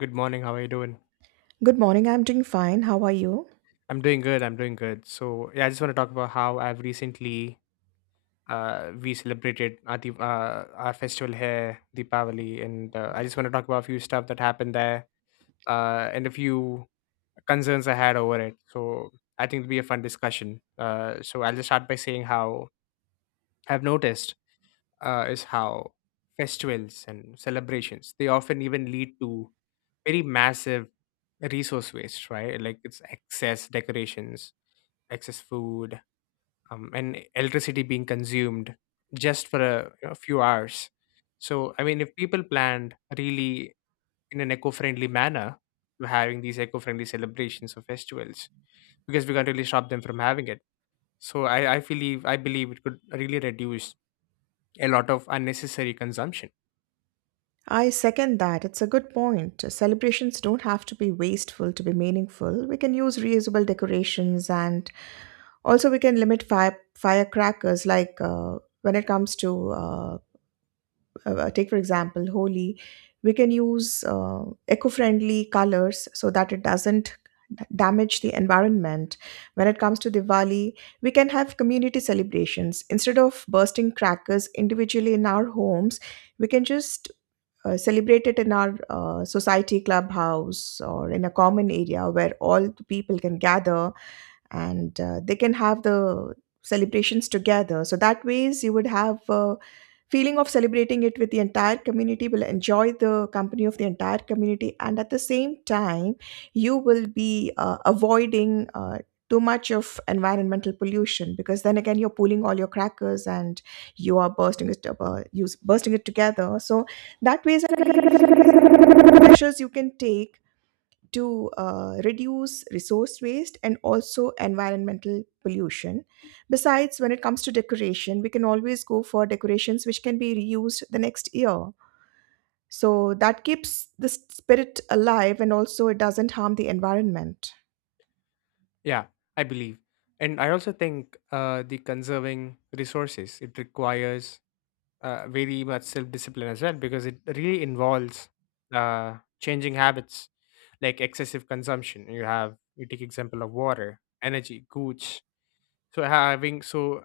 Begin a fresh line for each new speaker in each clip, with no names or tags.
Good morning. How are you doing? I'm doing good. I'm doing good. So yeah, I just want to talk about how I've recently we celebrated our our festival here, Deepavali, and I just want to talk about a few stuff that happened there, and a few concerns I had over it. So I think it'll be a fun discussion. So I'll just start by saying how I've noticed is how festivals and celebrations they often even lead to very massive resource waste, right? Like it's excess decorations, excess food, and electricity being consumed just for a, you know, few hours. So, I mean, if people planned really in an eco-friendly manner, to having these eco-friendly celebrations or festivals, because we can't really stop them from having it. So, I believe it could really reduce a lot of unnecessary consumption. Yeah, I believe, and I also think the conserving resources it requires very much self-discipline as well because it really involves changing habits like excessive consumption, you have you take example of water, energy, goods. So having so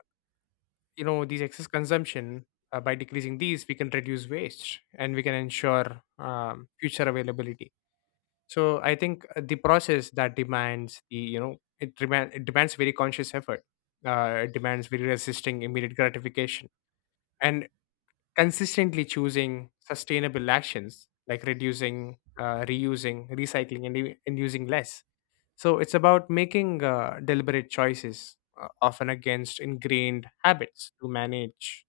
you know, these excess consumption, by decreasing these we can reduce waste and we can ensure future availability. So I think the process that demands the, it demands very conscious effort. It demands very resisting immediate gratification, and consistently choosing sustainable actions like reducing, reusing, recycling, and using less. So it's about making deliberate choices often against ingrained habits to manage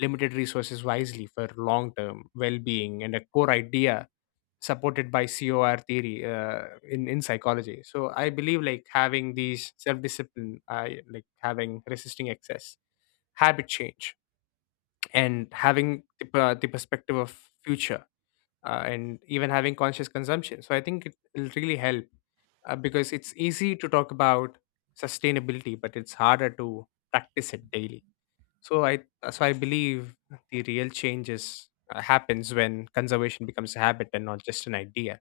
limited resources wisely for long term well being, and a core idea supported by cor theory, in psychology. So I believe like having these self discipline, like having resisting excess, habit change, and having the perspective of future, and even having conscious consumption. So I think it will really help, because it's easy to talk about sustainability but it's harder to practice it daily. So I believe the real changes happens when conservation becomes a habit and not just an idea.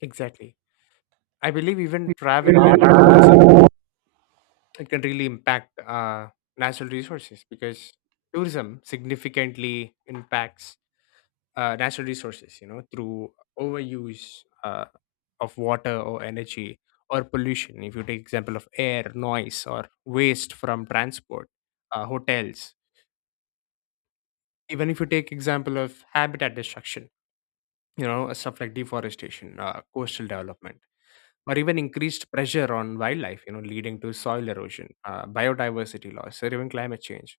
Exactly. I believe even travel and tourism it can really impact natural resources, because tourism significantly impacts natural resources, you know, through overuse of water or energy or pollution. If you take example of air, noise, or waste from transport, hotels. Even if you take example of habitat destruction, you know, stuff like deforestation, coastal development, or even increased pressure on wildlife, you know, leading to soil erosion, biodiversity loss, or even climate change.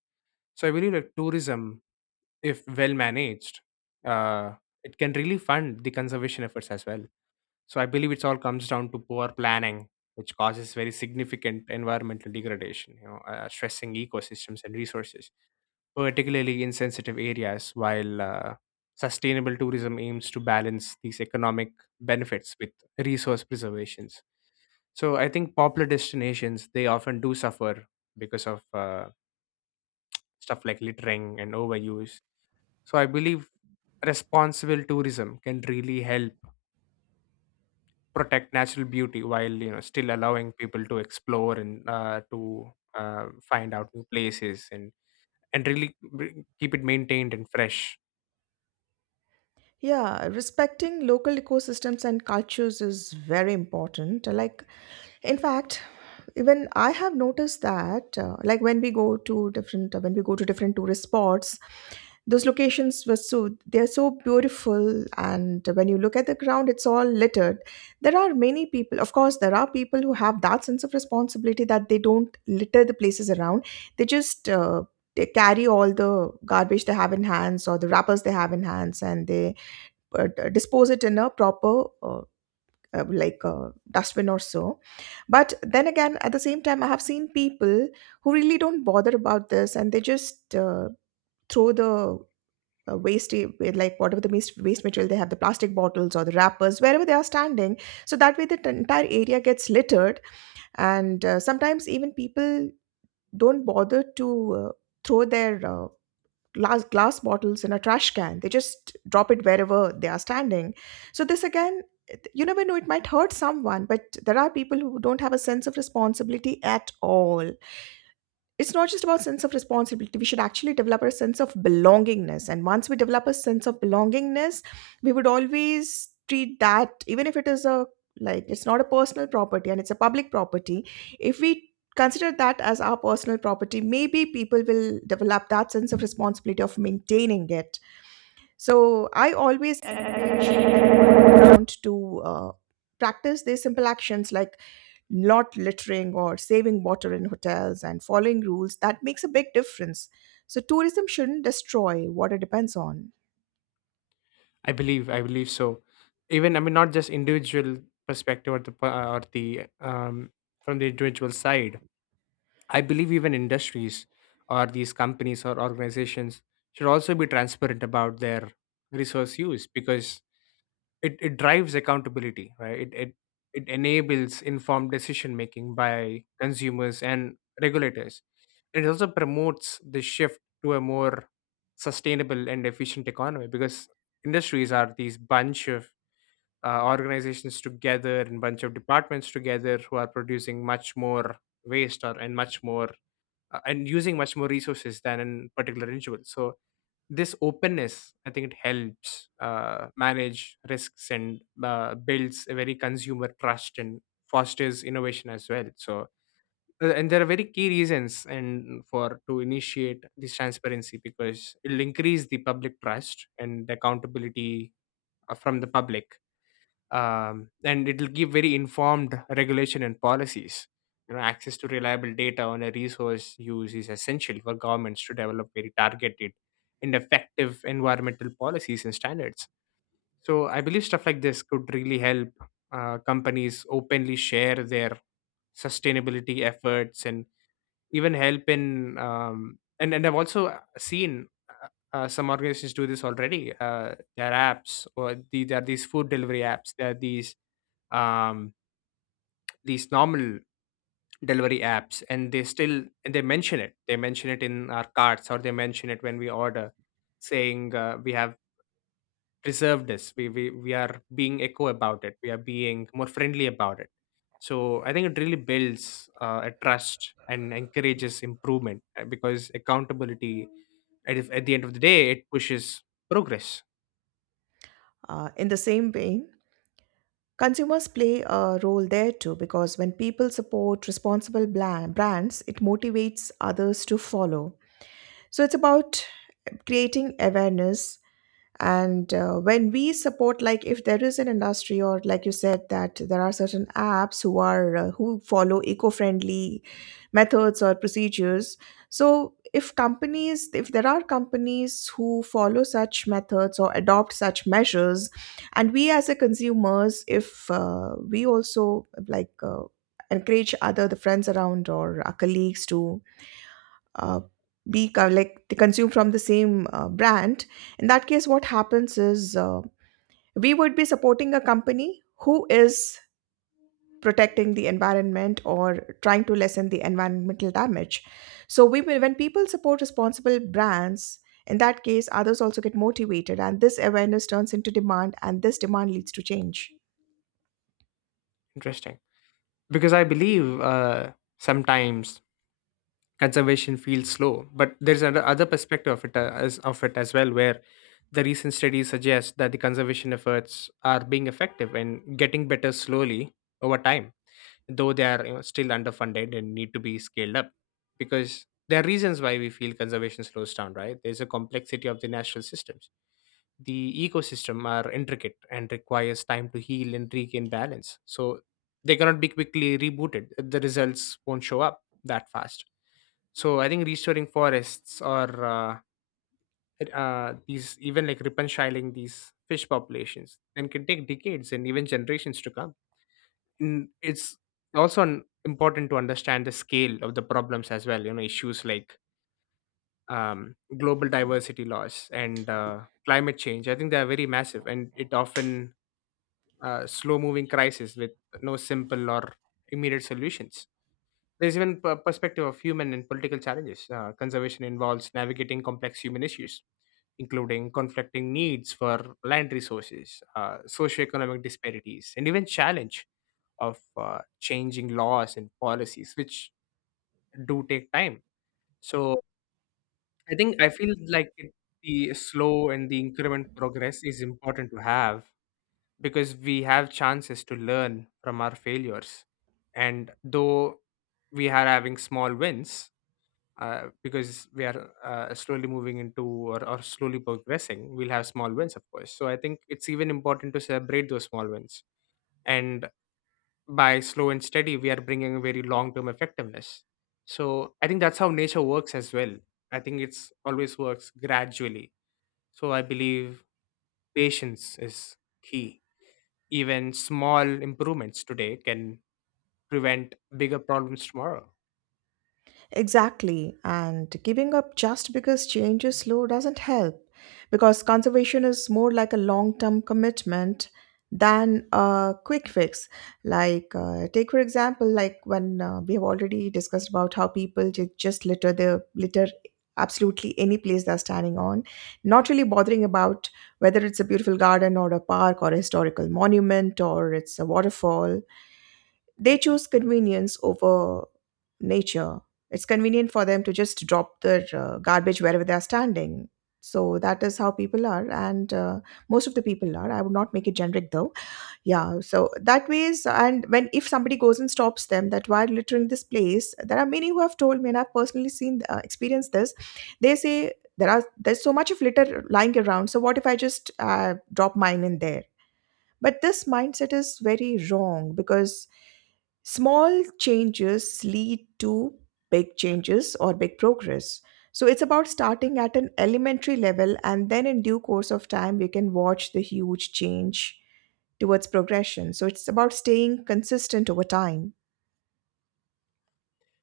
So I believe that tourism, if well managed, uh, it can really fund the conservation efforts as well. So I believe it's all comes down to poor planning, which causes very significant environmental degradation, you know, stressing ecosystems and resources, particularly in sensitive areas, while sustainable tourism aims to balance these economic benefits with resource preservations. So I think popular destinations, they often do suffer because of stuff like littering and overuse. So I believe responsible tourism can really help protect natural beauty while, you know, still allowing people to explore and to find out new places, and keep it maintained and fresh. I believe so. Even, I mean, not just individual perspective, or or the, from the individual side, I believe even industries or these companies or organizations should also be transparent about their resource use, because it drives accountability, right? It enables informed decision making by consumers and regulators. It also promotes the shift to a more sustainable and efficient economy, because industries are these bunch of organizations together and bunch of departments together who are producing much more waste or and much more, and using much more resources than in particular individual. So this openness, I think it helps manage risks and builds a very consumer trust and fosters innovation as well. And there are very key reasons and for to initiate this transparency, because it'll increase the public trust and the accountability from the public, and it will give very informed regulation and policies. You know, access to reliable data on a resource use is essential for governments to develop very targeted and effective environmental policies and standards. So I believe stuff like this could really help companies openly share their sustainability efforts and even help in, and I've also seen some organizations do this already. There are apps, there are these food delivery apps. There are um, these normal delivery apps, and they still and they mention it. They mention it in our carts, or they mention it when we order, saying we have reservedness. We are being echo about it. We are being more friendly about it. So I think it really builds a trust and encourages improvement, because accountability at, if- at the end of the day it pushes progress. Interesting, because I believe sometimes conservation feels slow, but there's another perspective of it as of it as well, where the recent studies suggest that the conservation efforts are being effective and getting better slowly over time, though they are, you know, still underfunded and need to be scaled up. Because there are reasons why we feel conservation slows down, right? There's a complexity of the natural systems. The ecosystem are intricate and requires time to heal and regain balance, so they cannot be quickly rebooted. The results won't show up that fast. So I think restoring forests or these, even like repenshiling these fish populations and can take decades and even generations to come. It's also important to understand the scale of the problems as well. You know, issues like global diversity loss and, climate change, I think they are very massive, and it often slow moving crisis with no simple or immediate solutions. There's even a perspective of human and political challenges. Conservation involves navigating complex human issues, including conflicting needs for land resources, socioeconomic disparities, and even challenge of changing laws and policies, which do take time. So I think I feel like the slow and the increment progress is important to have, because we have chances to learn from our failures. And though we are having small wins, because we are slowly moving into, or slowly progressing, we'll have small wins, of course. So I think it's even important to celebrate those small wins. And by slow and steady, we are bringing a very long term effectiveness. So I think that's how nature works as well. I think it's always works gradually. So I believe patience is key. Even small improvements today can prevent bigger problems tomorrow.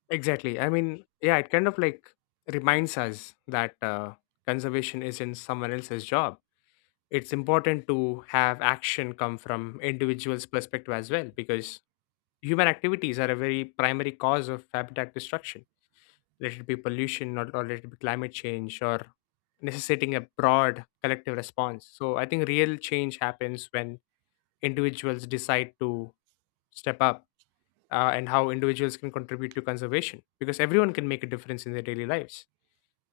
Exactly. I mean, yeah, it kind of like reminds us that conservation isn't someone else's job. It's important to have action come from individuals' perspective as well, because human activities are a very primary cause of habitat destruction. Let it be pollution, or let it be climate change, or necessitating a broad collective response. So I think real change happens when individuals decide to step up, and how individuals can contribute to conservation, because everyone can make a difference in their daily lives.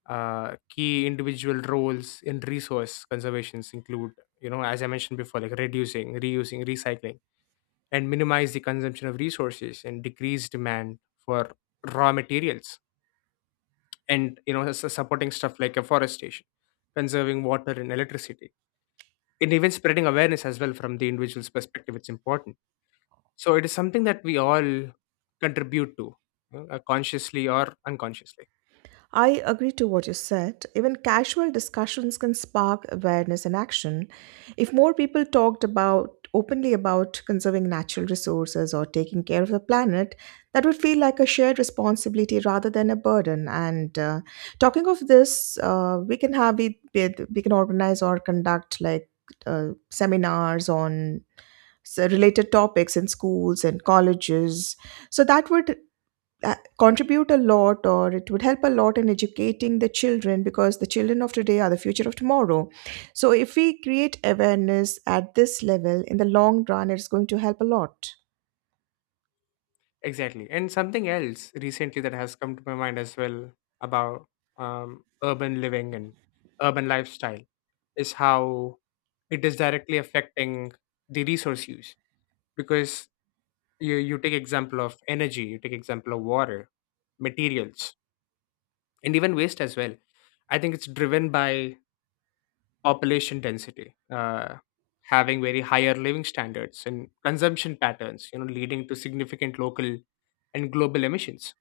Key individual roles in resource conservations include, you know, as I mentioned before, like reducing, reusing, recycling, and minimize the consumption of resources and decrease demand for raw materials, and you know, supporting stuff like afforestation, conserving water and electricity, and even spreading awareness as well. From the individual's perspective it's important. So it is something that we all contribute to, you know, consciously or unconsciously. Exactly. And something else recently that has come to my mind as well about urban living and urban lifestyle is how it is directly affecting the resource use, because you take example of energy, you take example of water, materials, and even waste as well. I think it's driven by population density, having very higher living standards and consumption patterns, you know, leading to significant local and global emissions.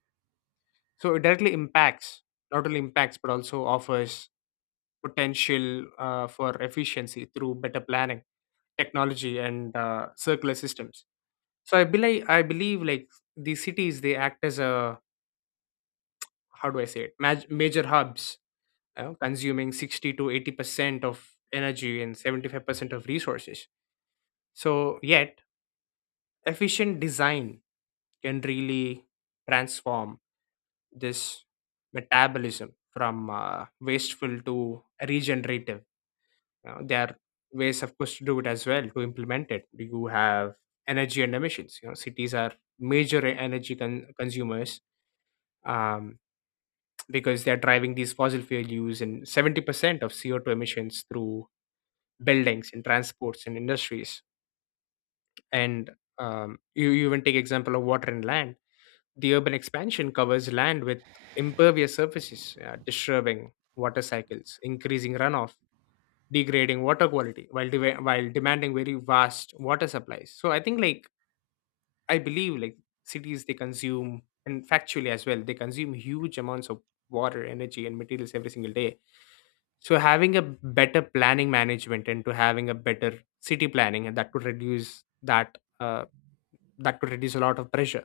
So it directly impacts, not only impacts, but also offers potential for efficiency through better planning, technology, and circular systems. So I believe like these cities, they act as a, how do I say it, major hubs, you know, consuming 60 to 80% of energy and 75% of resources. So, yet, efficient design can really transform this metabolism from wasteful to regenerative. You know, there are ways, of course, to do it as well, to implement it. You have energy and emissions. You know, cities are major consumers um, because they're driving these fossil fuel use and 70% of CO2 emissions through buildings and transports and industries. And you even take example of water and land. The urban expansion covers land with impervious surfaces, disturbing water cycles, increasing runoff, degrading water quality, while demanding very vast water supplies. So I believe like cities, they consume, and factually as well they consume huge amounts of water, energy, and materials every single day. So having a better planning management and to having a better city planning, and that could reduce a lot of pressure.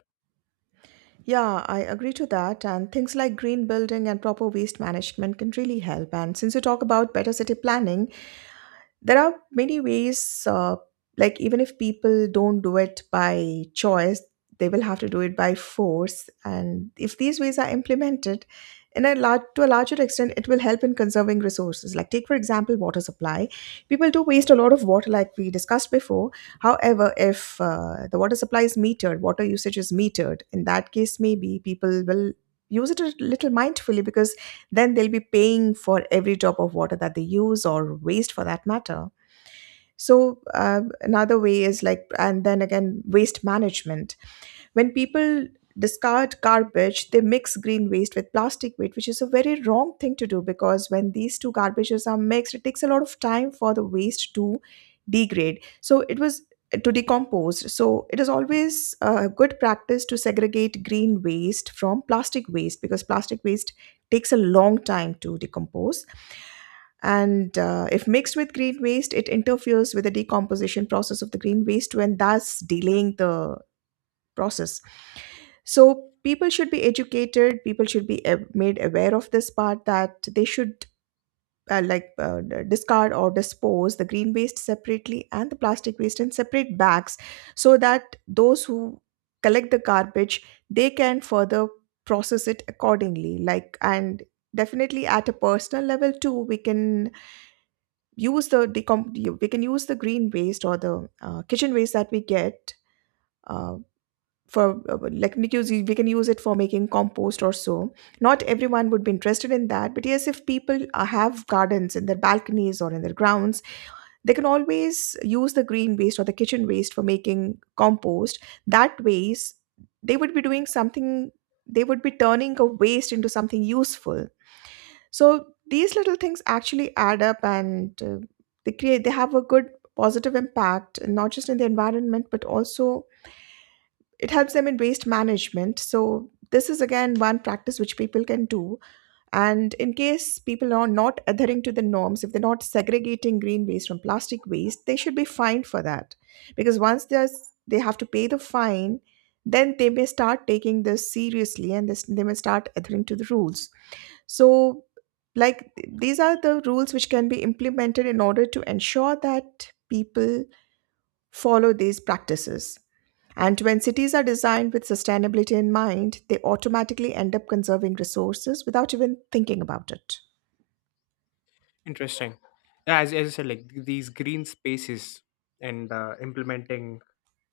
Interesting. Yeah, as I said, like these green spaces and implementing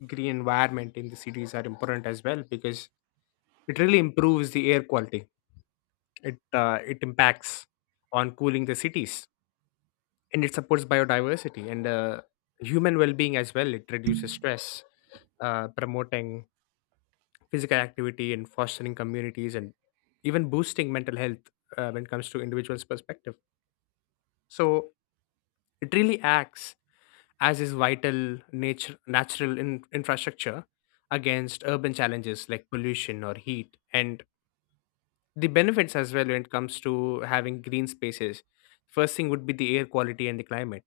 green environment in the cities are important as well, because it really improves the air quality. It impacts on cooling the cities, and it supports biodiversity and human well-being as well. It reduces stress, promoting physical activity and fostering communities and even boosting mental health when it comes to individuals' perspective. So it really acts as is vital nature natural infrastructure against urban challenges like pollution or heat. And the benefits as well, when it comes to having green spaces, first thing would be the air quality and the climate.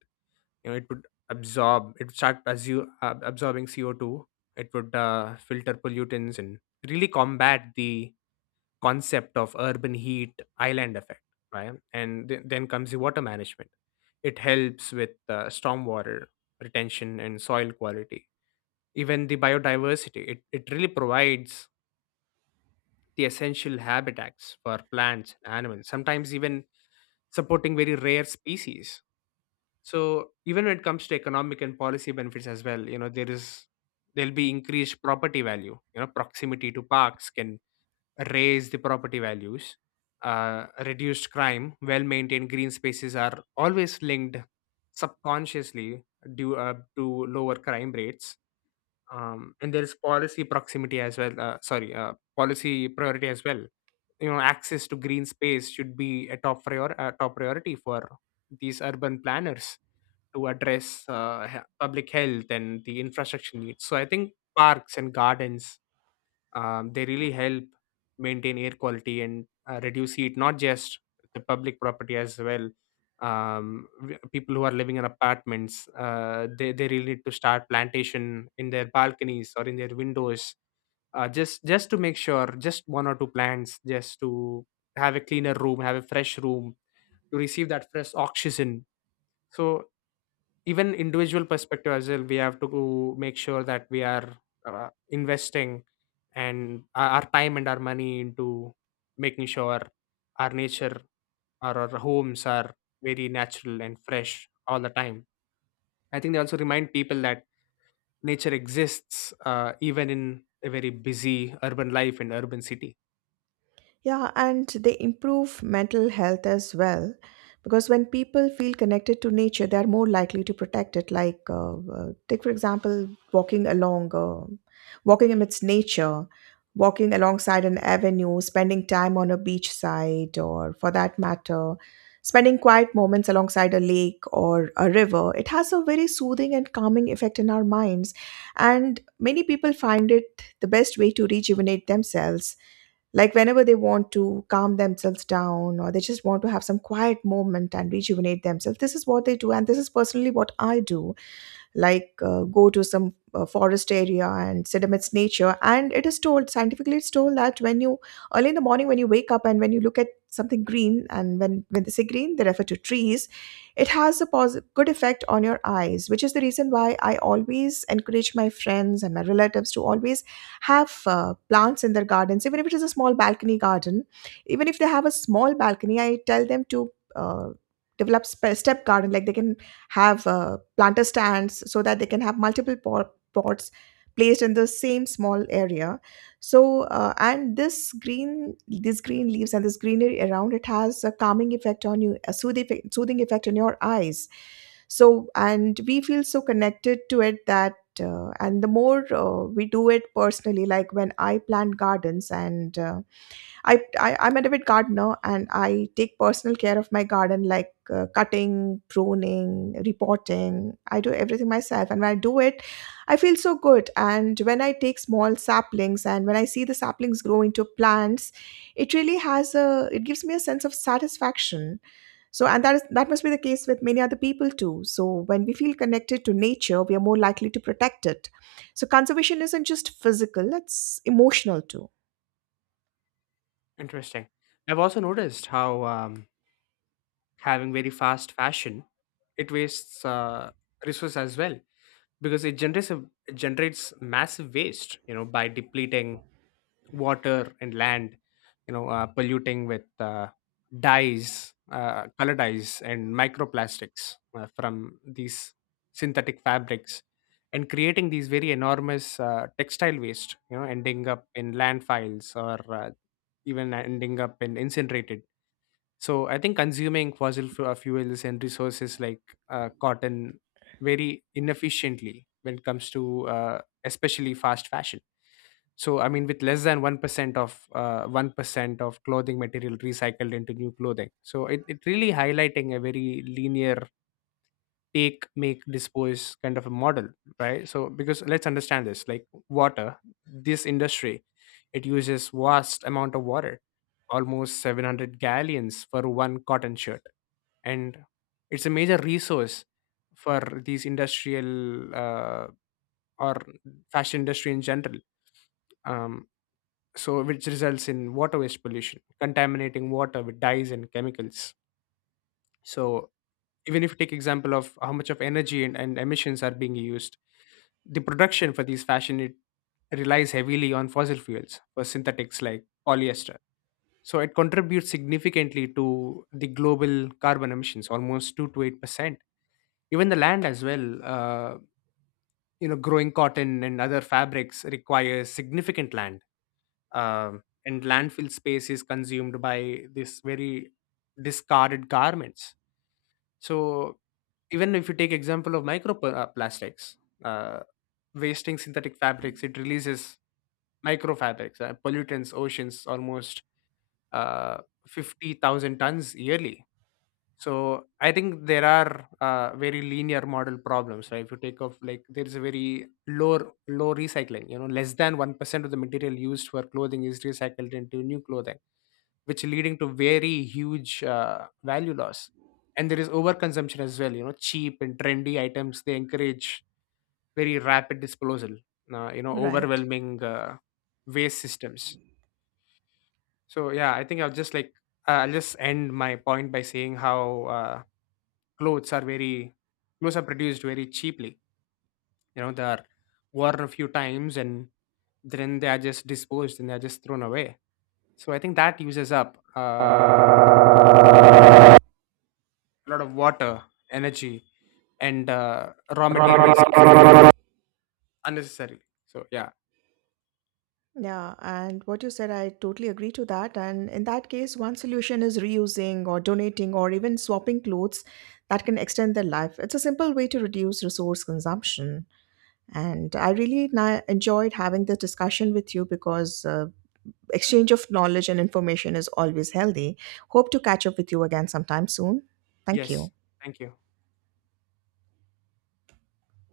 You know, it would start as you absorbing CO2. It would filter pollutants and really combat the concept of urban heat island effect, right? And then comes the water management. It helps with stormwater retention and soil quality. Even the biodiversity, it really provides the essential habitats for plants and animals, sometimes even supporting very rare species. So even when it comes to economic and policy benefits as well, you know, there'll be increased property value. You know, proximity to parks can raise the property values, reduced crime, well maintained green spaces are always linked subconsciously due to lower crime rates. And there is policy proximity as well. Sorry, Policy priority as well. You know, access to green space should be a top priority for these urban planners to address public health and the infrastructure needs. So I think parks and gardens they really help maintain air quality and reduce heat, not just the public property as well. People who are living in apartments, they really need to start plantation in their balconies or in their windows, just to make sure, just one or two plants, just to have a fresh room to receive that fresh oxygen. So even individual perspective as well, we have to make sure that we are investing and our time and our money into making sure our nature or our homes are very natural and fresh all the time. I think they also remind people that nature exists even in a very busy urban life, in urban city. Interesting. I've also noticed how having very fast fashion, it wastes resources as well, because it generates massive waste. You know, by depleting water and land, you know, polluting with dyes color dyes and microplastics from these synthetic fabrics, and creating these very enormous textile waste, you know, ending up in landfills or even ending up in incinerated. So I think consuming fuels and resources like cotton very inefficiently when it comes to especially fast fashion. So I mean, with less than 1% of 1% of clothing material recycled into new clothing, so it really highlighting a very linear take make dispose kind of a model, right? So because let's understand this, like water, this industry, it uses vast amount of water, almost 700 gallons for one cotton shirt. And it's a major resource for these industrial or fashion industry in general. um, so which results in water waste pollution, contaminating water with dyes and chemicals. So even if you take example of how much of energy and emissions are being used, the production for these fashion, it relies heavily on fossil fuels for synthetics like polyester. So it contributes significantly to the global carbon emissions, almost 2 to 8 percent. Even the land as well, you know, growing cotton and other fabrics requires significant land. And landfill space is consumed by this very discarded garments. So even if you take example of microplastics, uh, wasting synthetic fabrics, it releases micro pollutants, oceans, almost uh, 50,000 tons yearly. So I think there are very linear model problems, right? If you take off, like there is a very low recycling, you know, less than 1% of the material used for clothing is recycled into new clothing, which leading to very huge value loss. And there is overconsumption as well. You know, cheap and trendy items, they encourage very rapid disposal, you know, overwhelming waste systems. So yeah, I think I'll just end my point by saying how uh, clothes are very clothes are produced very cheaply. You know, they are worn a few times, and then they are just disposed, and they're just thrown away. So I think that uses up
Romantic.
a lot of water, energy, and raw materials unnecessarily. So yeah, yes, thank you.